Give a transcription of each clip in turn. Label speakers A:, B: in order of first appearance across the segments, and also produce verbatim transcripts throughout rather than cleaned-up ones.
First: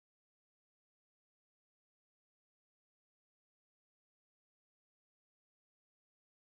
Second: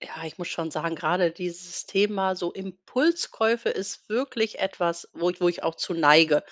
A: Ja, ich muss schon sagen, gerade dieses Thema so Impulskäufe ist wirklich etwas, wo ich wo ich auch zu neige.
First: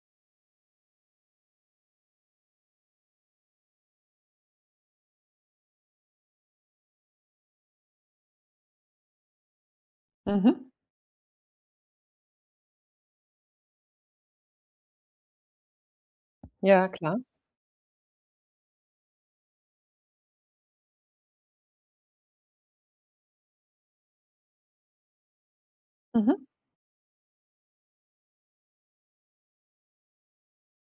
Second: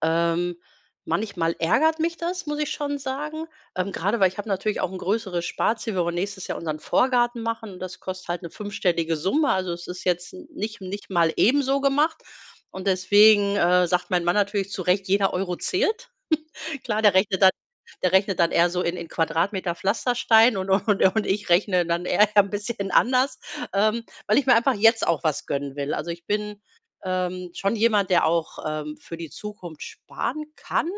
A: Ähm, Manchmal ärgert mich das, muss ich schon sagen, ähm, grade weil ich habe natürlich auch ein größeres Sparziel. Wir wollen nächstes Jahr unseren Vorgarten machen und das kostet halt eine fünfstellige Summe. Also, es ist jetzt n-
B: Mhm.
A: nicht nicht mal ebenso gemacht und deswegen, äh, sagt mein Mann natürlich zu Recht: „Jeder Euro zählt.“
B: Ja,
A: Klar, der
B: klar.
A: rechnet dann der rechnet dann eher so in in Quadratmeter Pflasterstein und und und ich rechne dann eher ein bisschen anders, ähm, weil ich mir einfach jetzt auch was gönnen will. Also, ich
B: Mhm.
A: bin, ähm, schon jemand, der auch, ähm, für die Zukunft sparen kann,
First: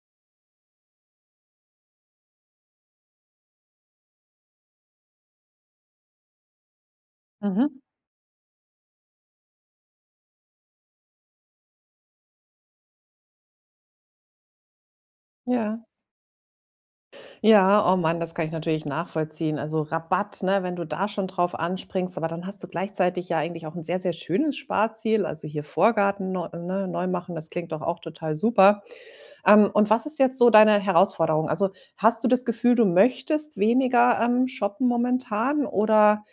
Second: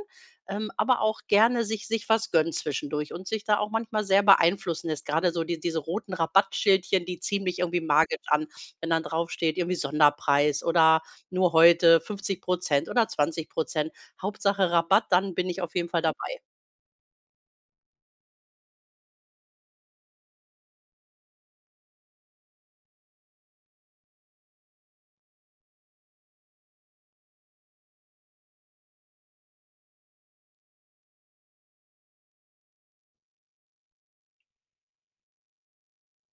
A: ähm, aber auch gerne sich sich was gönnt zwischendurch und sich da auch manchmal sehr beeinflussen lässt. Grade so die diese roten Rabattschildchen, die ziehen mich
B: Mhm.
A: irgendwie magisch an, wenn dann draufsteht irgendwie Sonderpreis oder nur heute fünfzig oder zwanzig, Hauptsache Rabatt, dann bin ich auf
B: Ja.
A: jeden Fall dabei.
B: Ja, oh Mann, das kann ich natürlich nachvollziehen. Also Rabatt, ne, wenn du da schon drauf anspringst, aber dann hast du gleichzeitig ja eigentlich auch ein sehr, sehr schönes Sparziel. Also hier Vorgarten neu, ne, neu machen, das klingt doch auch total super. Ähm, und was ist jetzt so deine Herausforderung? Also, hast du das Gefühl, du möchtest weniger, ähm, shoppen momentan, oder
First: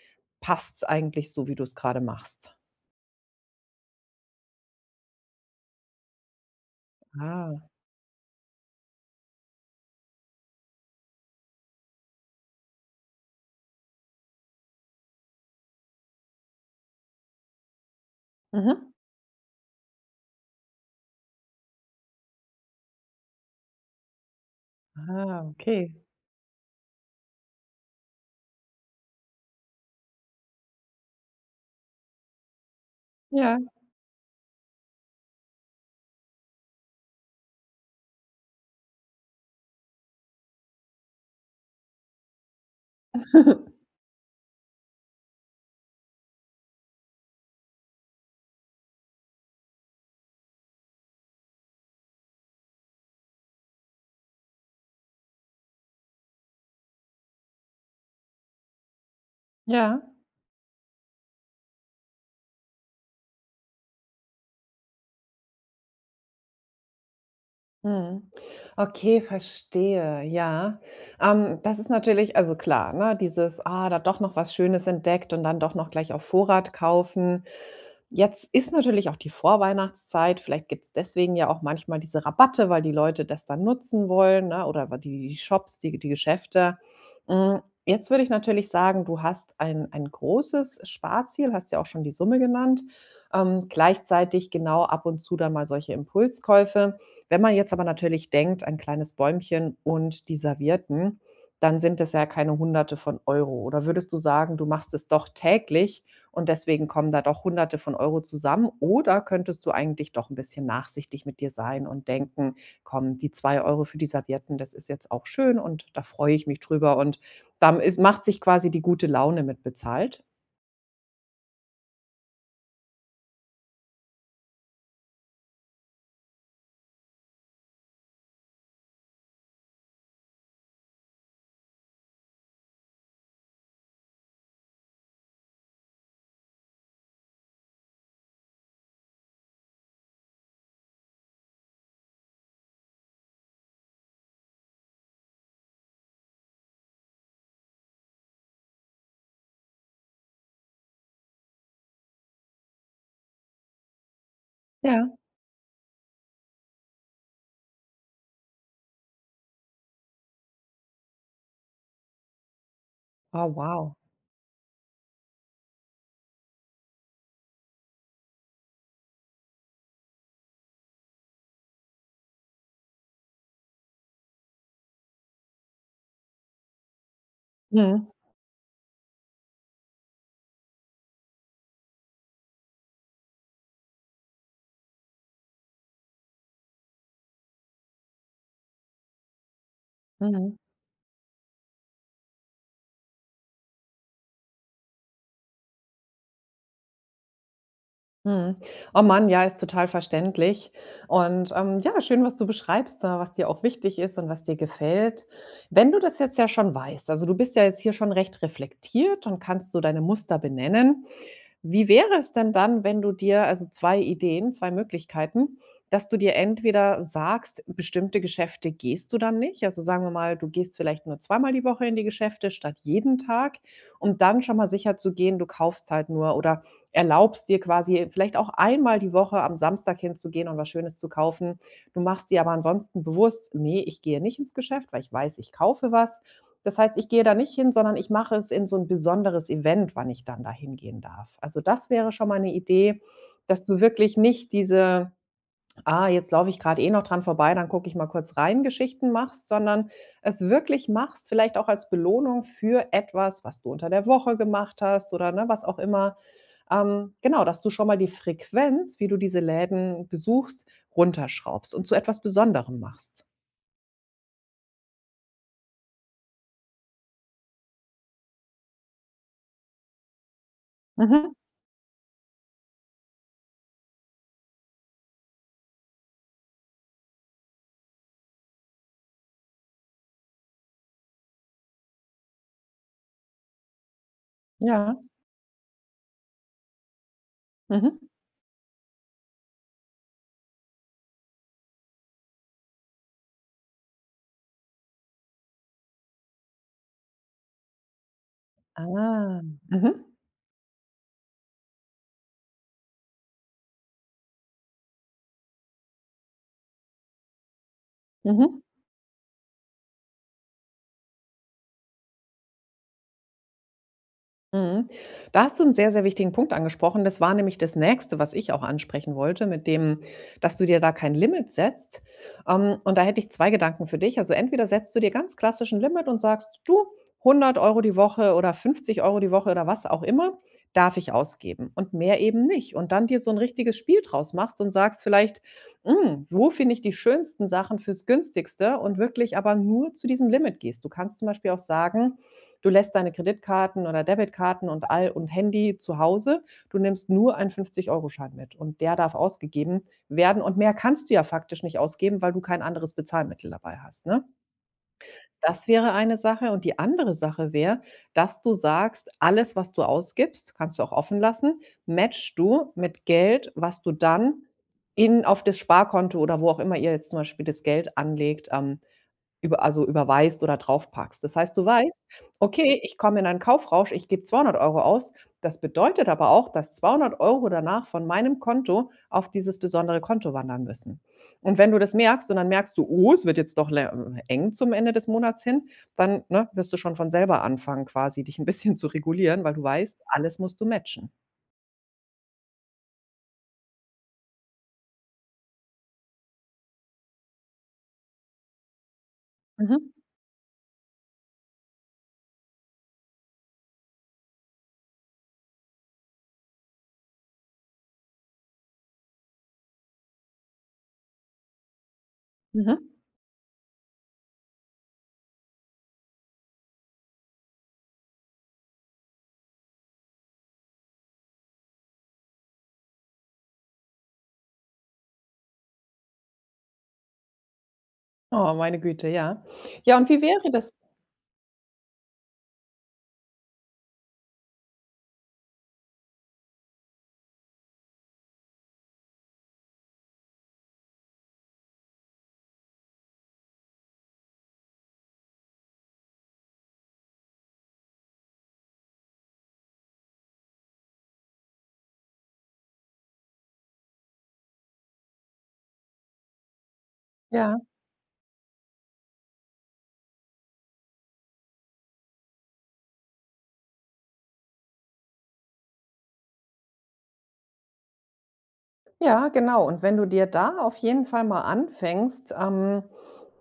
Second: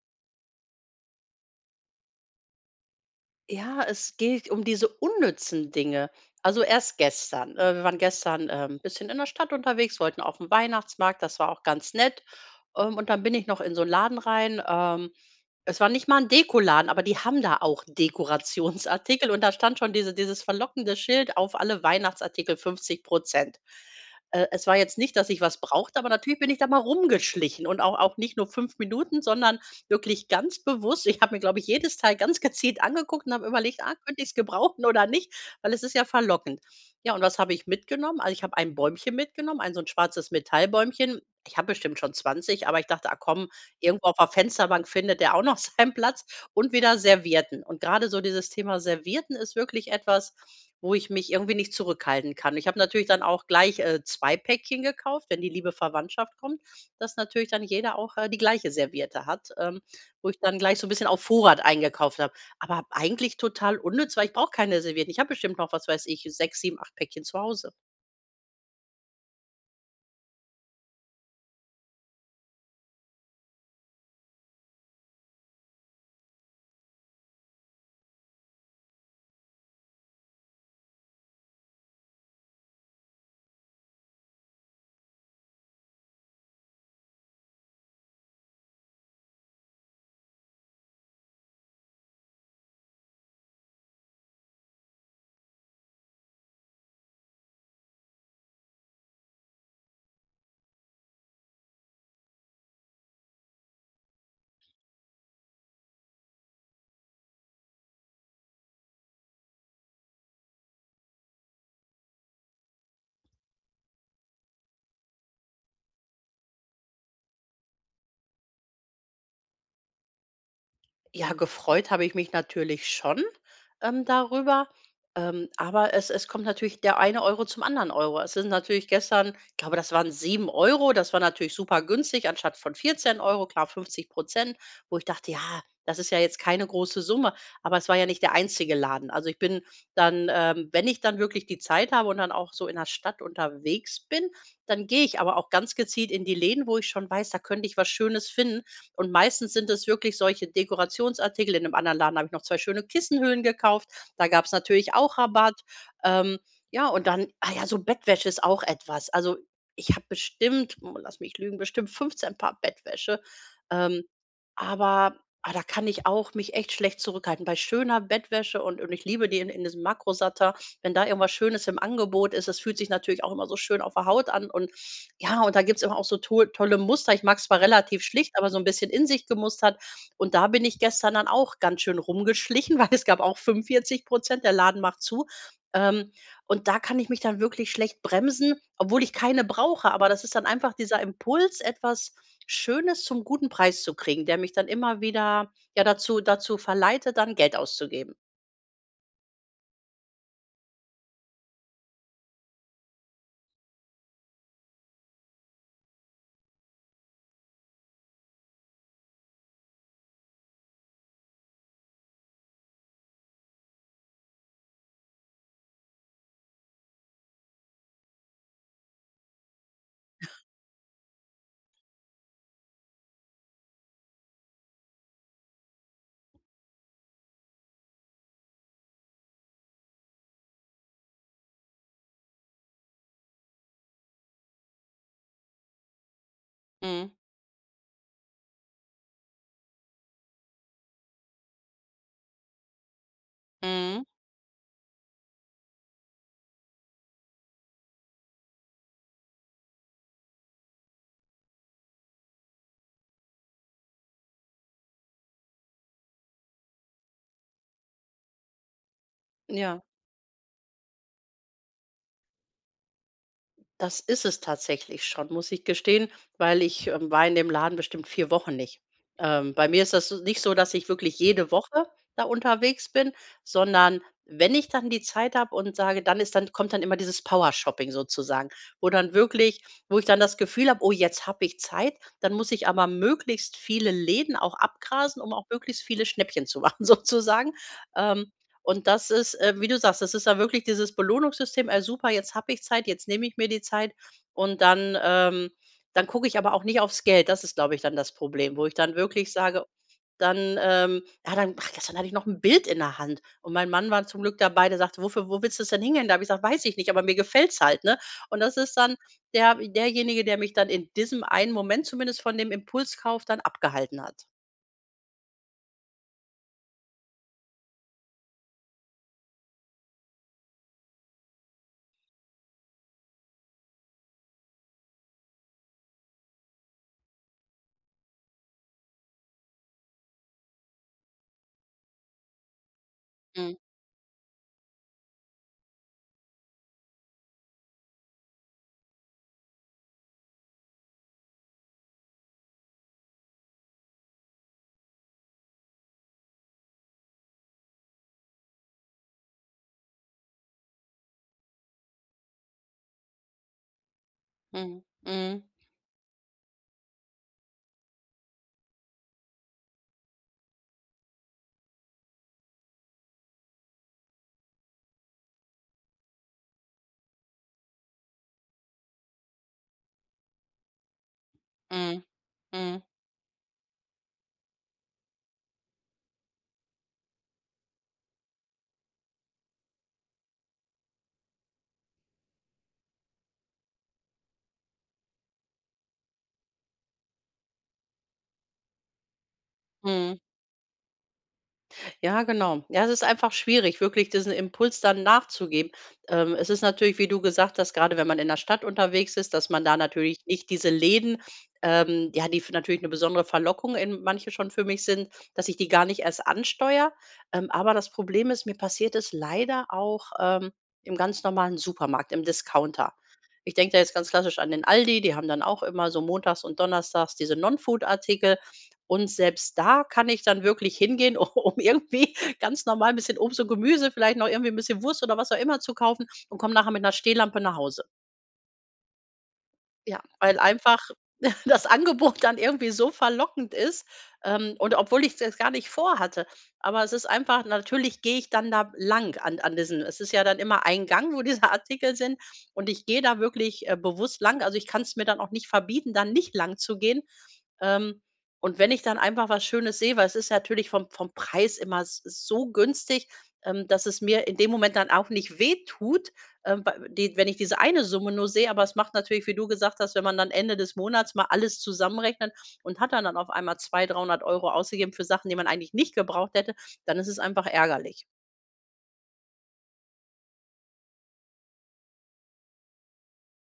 B: passt's eigentlich so, wie du es gerade machst?
A: Ja, es geht um diese unnützen Dinge. Also erst gestern,
B: Ah.
A: äh, wir waren gestern, ähm, 'n bisschen in der Stadt unterwegs, wollten auf den Weihnachtsmarkt, das war auch ganz nett. Ähm, und dann bin ich noch in so einen Laden rein, ähm Es war nicht mal 'n Dekoladen, aber die haben da auch
B: Mhm.
A: Dekorationsartikel und da stand schon diese dieses verlockende Schild: „Auf alle Weihnachtsartikel fünfzig Prozent.“ Äh, es war jetzt nicht, dass ich
B: Ah,
A: was
B: okay.
A: brauchte, aber natürlich bin ich da mal rumgeschlichen, und auch auch nicht nur fünf Minuten, sondern wirklich ganz bewusst. Ich habe mir, glaube ich, jedes Teil ganz gezielt angeguckt und habe
B: Ja.
A: überlegt: „Ah, könnte ich's gebrauchen oder nicht?“ Weil es ist ja verlockend. Ja, und was habe ich mitgenommen? Also, ich habe ein Bäumchen mitgenommen, ein so 'n schwarzes Metallbäumchen. Ich habe bestimmt schon zwanzig, aber ich dachte: „Ah komm, irgendwo auf der Fensterbank findet der auch noch seinen Platz.“ Und wieder Servietten. Und gerade so dieses Thema Servietten ist wirklich etwas, wo ich mich irgendwie nicht zurückhalten kann. Ich habe natürlich dann auch gleich, äh, zwei Päckchen gekauft, wenn die liebe Verwandtschaft kommt, dass natürlich dann jeder auch, äh, die gleiche Serviette hat, ähm,
B: Ja.
A: wo ich dann gleich so ein bisschen auf Vorrat eingekauft habe. Aber eigentlich total unnütz, weil ich brauche keine Servietten. Ich habe bestimmt noch, was weiß ich, sechs, sieben, acht Päckchen zu Hause.
B: Mhm. Okay, verstehe, ja. Ähm, das ist natürlich, also klar, ne, dieses, ah, da doch noch was Schönes entdeckt und dann doch noch gleich auf Vorrat kaufen. Jetzt ist natürlich auch die Vorweihnachtszeit, vielleicht gibt es deswegen ja auch manchmal diese Rabatte, weil die Leute das dann nutzen wollen, ne, oder weil die die Shops, die die Geschäfte. Hm, jetzt würde ich natürlich sagen, du hast ein ein großes Sparziel, hast ja auch schon die Summe genannt, ähm, gleichzeitig genau ab und zu dann mal solche Impulskäufe. Wenn man jetzt aber natürlich denkt, ein kleines Bäumchen und die Servietten, dann sind das ja keine Hunderte von Euro. Oder würdest du sagen, du machst es doch täglich und deswegen kommen da doch Hunderte von Euro zusammen? Oder könntest du eigentlich doch ein bisschen nachsichtig mit dir sein und denken: „Komm, die zwei Euro für die Servietten, das ist jetzt auch schön und da freue ich mich drüber.“ Und dann ist, macht sich quasi die gute Laune mit bezahlt?
A: Ja, gefreut habe ich mich natürlich schon, ähm, darüber, ähm, aber es es kommt natürlich der eine Euro zum anderen Euro. Es sind natürlich gestern, ich glaube, das waren sieben Euro. Das war natürlich super günstig, anstatt von vierzehn Euro, klar, fünfzig Prozent, wo ich dachte: „Ja, das ist ja jetzt keine große Summe.“ Aber es war ja nicht der einzige Laden. Also, ich bin dann, ähm wenn ich dann wirklich die Zeit habe und dann auch so in der Stadt unterwegs bin, dann gehe ich aber auch ganz gezielt in die Läden, wo ich schon weiß, da könnte ich was Schönes finden, und meistens sind es wirklich solche Dekorationsartikel. In einem anderen Laden habe ich noch zwei schöne Kissenhüllen gekauft. Da gab es natürlich
B: Ja.
A: auch Rabatt. Ähm, ja, und dann, ah ja, so Bettwäsche ist auch etwas. Also, ich habe bestimmt, oh, lass mich lügen, bestimmt fünfzehn Paar Bettwäsche.
B: Oh, wow.
A: Ähm, aber ah, da kann ich auch mich echt schlecht zurückhalten. Bei schöner Bettwäsche, und und ich liebe die in in diesem Makrosatter, wenn da irgendwas Schönes im Angebot ist. Es fühlt sich natürlich auch immer so schön auf der Haut an, und ja, und da gibt's immer auch so to tolle Muster. Ich mag's zwar relativ
B: Mhm.
A: schlicht, aber so 'n bisschen in sich gemustert. Und da bin ich gestern dann auch ganz schön rumgeschlichen, weil es gab auch fünfundvierzig Prozent. Der Laden macht zu. Ähm, und da kann ich mich dann wirklich schlecht bremsen, obwohl ich keine brauche. Aber das ist dann
B: Mhm.
A: einfach dieser Impuls, etwas Schönes zum guten Preis zu kriegen, der mich dann immer wieder, ja, dazu dazu verleitet, dann Geld auszugeben.
B: Mhm. Oh Mann, ja, ist total verständlich. Und ähm, ja, schön, was du beschreibst, da, was dir auch wichtig ist und was dir gefällt. Wenn du das jetzt ja schon weißt, also du bist ja jetzt hier schon recht reflektiert und kannst so deine Muster benennen, wie wäre es denn dann, wenn du dir, also zwei Ideen, zwei Möglichkeiten, dass du dir entweder sagst, bestimmte Geschäfte gehst du dann nicht. Also, sagen wir mal, du gehst vielleicht nur zweimal die Woche in die Geschäfte statt jeden Tag, um dann schon mal sicher zu gehen, du kaufst halt nur, oder erlaubst dir quasi vielleicht auch einmal die Woche am Samstag hinzugehen und was Schönes zu kaufen. Du machst dir aber ansonsten bewusst: „Nee, ich gehe nicht ins Geschäft, weil ich weiß, ich kaufe was.“ Das heißt, ich
A: Mhm,
B: gehe da nicht hin, sondern ich mache es in so 'n besonderes Event, wann ich dann da hingehen darf. Also, das wäre schon mal 'ne Idee, dass du
A: mhm.
B: wirklich nicht diese: „Ah, jetzt laufe ich grad eh noch dran vorbei, dann gucke ich mal kurz rein“, Geschichten machst, sondern es wirklich machst, vielleicht auch als Belohnung für etwas, was du unter der Woche gemacht hast, oder, ne, was auch immer. Ähm, genau, dass du schon mal die Frequenz, wie du diese
A: Ja.
B: Läden besuchst, runterschraubst und zu etwas Besonderem machst.
A: Das ist es tatsächlich schon, muss ich gestehen, weil ich, ähm, war in dem Laden bestimmt vier Wochen nicht. Ähm, bei mir ist das so nicht so, dass ich wirklich
B: Mhm.
A: jede Woche da unterwegs bin, sondern wenn ich dann die Zeit habe und sage, dann ist dann kommt dann immer dieses Power-Shopping sozusagen, wo dann wirklich wo ich dann das Gefühl habe: „Oh, jetzt habe ich Zeit.“ Dann muss ich aber möglichst viele Läden auch
B: Ja.
A: abgrasen, um auch möglichst viele Schnäppchen zu machen sozusagen.
B: Mhm.
A: Ähm, und das ist, äh, wie du sagst, das ist dann wirklich dieses Belohnungssystem: „Ey, super, jetzt habe ich Zeit, jetzt nehme ich mir die Zeit, und dann ähm, dann gucke ich aber auch nicht aufs Geld.“ Das ist, glaube ich, dann das Problem, wo ich dann wirklich
B: Ah.
A: sage,
B: Mhm.
A: dann, ähm ja, dann ach, gestern hatte ich noch ein Bild in der Hand, und mein Mann war zum Glück dabei, der sagte: „Wofür wo willst du's denn hingehen?“ Da habe ich gesagt: „Weiß ich nicht, aber mir gefällt's halt“, ne? Und das
B: Mhm.
A: ist dann der derjenige, der mich dann in diesem einen Moment zumindest von dem Impulskauf dann abgehalten hat.
B: Mhm. Da hast du einen sehr, sehr wichtigen Punkt angesprochen. Das war nämlich das Nächste, was ich auch ansprechen wollte, mit dem, dass du dir da kein Limit setzt. Ähm, und da hätte ich zwei Gedanken für dich. Also, entweder setzt du dir ganz klassisch 'n Limit und sagst: „Du, hundert Euro die Woche oder fünfzig Euro die Woche oder was auch immer, darf ich ausgeben und mehr eben nicht.“ Und dann dir so ein
A: Mhm,
B: richtiges Spiel draus machst und sagst vielleicht: „Hm, wo finde ich die schönsten Sachen fürs Günstigste?“, und wirklich aber nur zu diesem Limit gehst. Du kannst zum Beispiel auch sagen, du lässt deine Kreditkarten oder Debitkarten und all und Handy zu Hause. Du nimmst nur einen fünfzig Euro Schein mit und der darf ausgegeben werden und mehr kannst du ja faktisch nicht ausgeben, weil du kein anderes Bezahlmittel dabei hast, ne?
A: mhm, mhm,
B: Das wäre eine Sache und die andere Sache wäre, dass du sagst: „Alles, was du ausgibst, kannst du auch offen lassen, matchst du mit Geld, was du dann in, auf das Sparkonto“, oder wo auch immer ihr jetzt zum Beispiel das Geld anlegt, ähm, über, also, überweist oder draufpackst. Das heißt, du weißt:
A: mhm,
B: „Okay,
A: mhm,
B: ich komme in einen Kaufrausch, ich gebe zweihundert Euro aus.“ Das bedeutet aber auch, dass zweihundert Euro danach von meinem Konto auf dieses besondere Konto wandern müssen. Und wenn du das merkst, und dann merkst du: „Oh, es wird jetzt doch le äh, eng zum Ende des Monats hin“, dann, ne, wirst du schon von selber anfangen, quasi dich ein bisschen zu regulieren, weil du weißt,
A: mhm.
B: alles musst du matchen.
A: Ja, genau. Ja, es ist einfach schwierig, wirklich diesen Impuls dann nachzugeben. Ähm, es ist natürlich, wie du gesagt hast, gerade wenn man in der Stadt unterwegs ist, dass man da
B: Mhm,
A: natürlich nicht diese Läden, ähm, ja, die f- natürlich eine besondere Verlockung in manche schon für mich sind, dass ich die gar nicht erst ansteuere. Ähm, aber das Problem ist, mir passiert es leider auch ähm, im ganz normalen Supermarkt, im
B: mhm.
A: Discounter. Ich denke da jetzt ganz klassisch an den Aldi, die haben dann auch immer so montags und donnerstags diese Non-Food-Artikel. Und selbst da kann ich dann wirklich hingehen, um irgendwie ganz normal ein bisschen Obst und Gemüse, vielleicht noch irgendwie ein bisschen Wurst oder was auch immer zu kaufen, und komme nachher mit einer Stehlampe nach Hause.
B: Oh, meine Güte, ja. Ja,
A: Ja,
B: und wie
A: weil
B: wäre das?
A: einfach das Angebot dann irgendwie so verlockend ist, ähm, und obwohl ich das gar nicht vorhatte. Aber es ist einfach, natürlich gehe ich dann da lang an an diesen, es ist ja dann immer ein Gang, wo diese Artikel sind, und ich gehe da wirklich, äh, bewusst lang. Also, ich kann es mir dann auch nicht verbieten, dann nicht lang zu gehen. Ähm, und wenn ich dann einfach was Schönes sehe, weil es ist natürlich vom vom Preis immer s so günstig, ähm, dass es mir in dem Moment dann auch nicht wehtut, ähm, ba die wenn ich diese
B: Ja.
A: eine Summe nur sehe, aber es macht natürlich, wie du gesagt hast, wenn man dann Ende des Monats mal alles zusammenrechnet und hat dann dann auf einmal zweihundert, dreihundert Euro ausgegeben für Sachen, die man eigentlich nicht gebraucht hätte, dann ist es einfach ärgerlich.
B: Ja, genau. Und wenn du dir da auf jeden Fall mal anfängst, ähm,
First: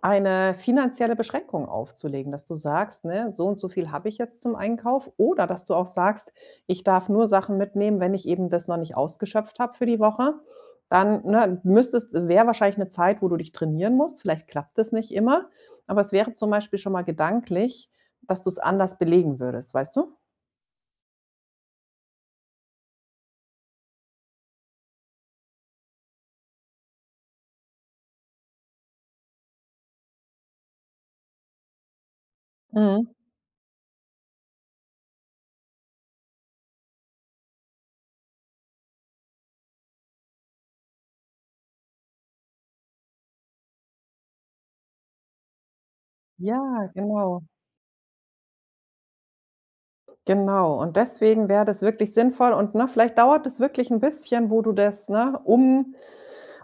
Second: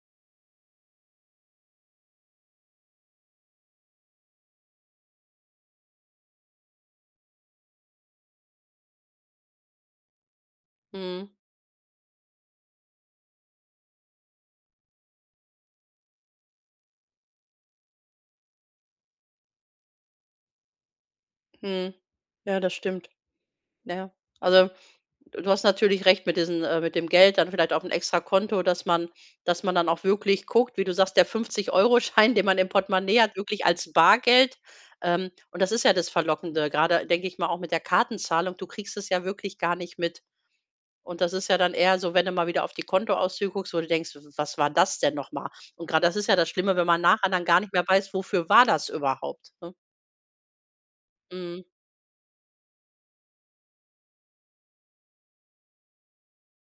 B: eine finanzielle Beschränkung aufzulegen, dass du sagst, ne, so und so viel habe ich jetzt zum Einkauf, oder dass du auch sagst, ich darf nur Sachen mitnehmen, wenn ich eben das noch nicht ausgeschöpft habe für die Woche, dann,
A: Mhm,
B: ne, müsstest, wäre wahrscheinlich eine Zeit, wo du dich trainieren musst. Vielleicht klappt das nicht immer, aber es wäre zum Beispiel schon mal gedanklich, dass du es anders belegen würdest, weißt du?
A: mhm. Ja, das stimmt. Ja. Also, du hast natürlich recht mit diesen äh, mit dem Geld dann vielleicht auf ein extra Konto, dass man dass man dann auch wirklich guckt, wie du sagst, der fünfzig Euro Schein, den man im
B: Mhm.
A: Portemonnaie hat, wirklich als Bargeld. Ähm, und das ist ja das Verlockende. Gerade denke ich mal, auch mit der Kartenzahlung. Du kriegst es ja wirklich gar nicht mit. Und das ist ja dann eher so, wenn du mal wieder auf die Kontoauszüge guckst, wo du denkst: „W was war das denn nochmal?“ Und gerade das ist ja das Schlimme, wenn
B: Ja,
A: man nachher
B: genau.
A: dann gar nicht mehr weiß, wofür war das überhaupt, ne?
B: Genau, und deswegen
A: Mhm,
B: wäre das wirklich sinnvoll und, ne, vielleicht dauert es wirklich ein bisschen, wo du das, ne, um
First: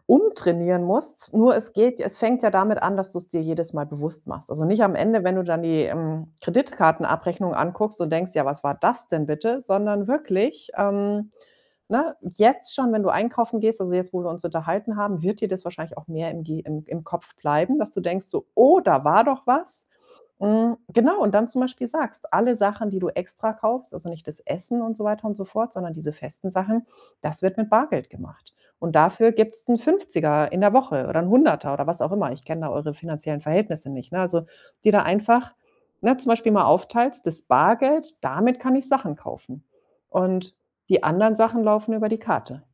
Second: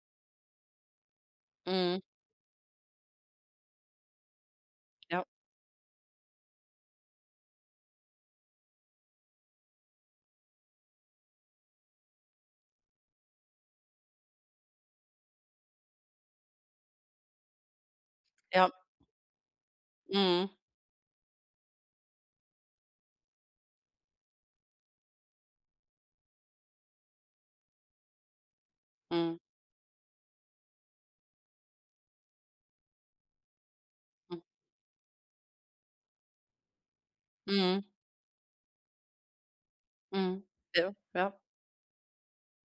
B: umtrainieren musst. Nur es geht,
A: mhm,
B: es fängt ja damit an, dass du es dir jedes Mal bewusst machst. Also, nicht am
A: ja,
B: Ende, wenn du dann die, ähm, Kreditkartenabrechnung anguckst und denkst: „Ja, was war das denn bitte?“, sondern wirklich, ähm, ne, jetzt schon, wenn du einkaufen gehst, also, jetzt, wo wir uns unterhalten haben, wird dir das wahrscheinlich auch mehr im Ge im im Kopf bleiben, dass du denkst so:
A: ja,
B: „Oh, da war doch was.“
A: mhm,
B: Hm, genau, und dann zum Beispiel sagst: „Alle Sachen, die du extra kaufst, also, nicht das Essen und so weiter und so fort, sondern diese festen Sachen, das wird mit Bargeld gemacht.“ Und dafür
A: mhm,
B: gibt's 'n fünfziger in der Woche oder 'n Hunderter oder was auch immer. Ich kenne da eure finanziellen Verhältnisse nicht, ne?
A: mhm,
B: Also, die da einfach, ne, zum Beispiel mal aufteilst, das
A: mhm,
B: Bargeld, damit kann ich Sachen kaufen.
A: mhm,
B: Und
A: ja,
B: die anderen
A: ja.
B: Sachen laufen über die Karte.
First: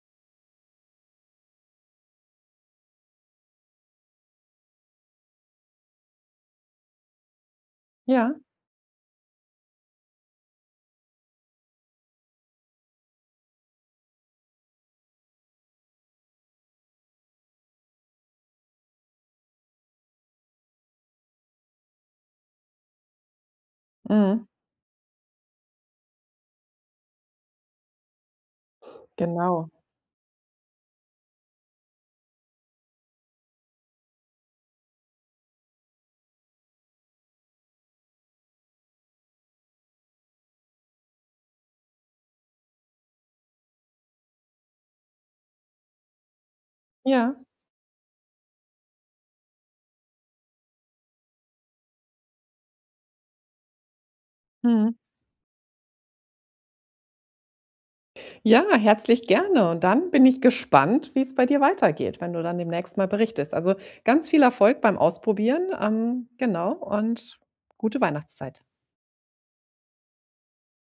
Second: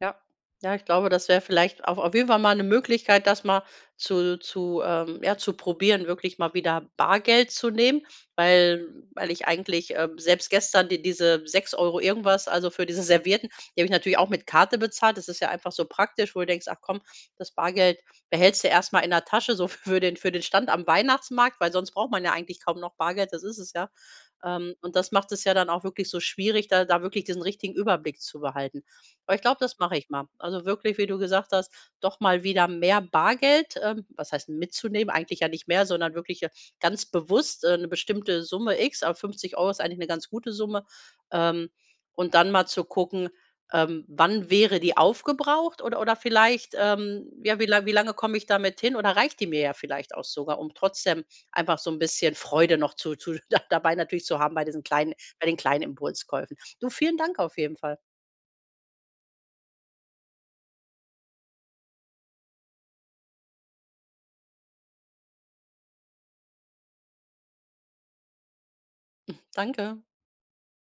A: Ja. Ja, ich glaube, das wäre vielleicht auf auf jeden Fall mal eine Möglichkeit, das mal zu zu ähm, ja, zu probieren, wirklich mal wieder Bargeld zu nehmen,
B: Ja,
A: weil weil ich eigentlich, ähm, selbst gestern die diese sechs Euro irgendwas, also für diese Servietten, die habe ich natürlich auch mit Karte bezahlt. Das ist ja einfach so praktisch, wo du denkst: „Ach komm, das Bargeld behältst du erst mal in der Tasche, so für den für den Stand am Weihnachtsmarkt“, weil sonst braucht man ja eigentlich kaum noch Bargeld, das ist es ja.
B: mhm,
A: Ähm, und das macht es ja dann auch wirklich so schwierig, da da wirklich diesen richtigen Überblick zu behalten. Aber ich glaube,
B: genau.
A: das mache ich mal. Also wirklich, wie du gesagt hast, doch mal wieder mehr Bargeld, ähm, was heißt mitzunehmen, eigentlich ja nicht mehr, sondern wirklich, äh, ganz bewusst, äh, eine bestimmte Summe X, aber fünfzig Euro ist eigentlich eine ganz gute Summe. Ähm, und dann mal zu gucken, ähm, wann wäre die aufgebraucht, oder, oder vielleicht, ähm,
B: Ja,
A: ja, wie, lang, wie lange komme ich damit hin, oder reicht die mir ja vielleicht auch sogar, um trotzdem einfach so ein bisschen Freude noch zu, zu dabei natürlich zu haben bei diesen
B: mhm.
A: kleinen, bei den kleinen Impulskäufen. Du, vielen Dank auf jeden Fall.
B: Ja, herzlich gerne. Und dann bin ich gespannt, wie es bei dir weitergeht, wenn du dann demnächst mal berichtest. Also, ganz viel Erfolg beim Ausprobieren, ähm, genau, und gute Weihnachtszeit.
A: Danke.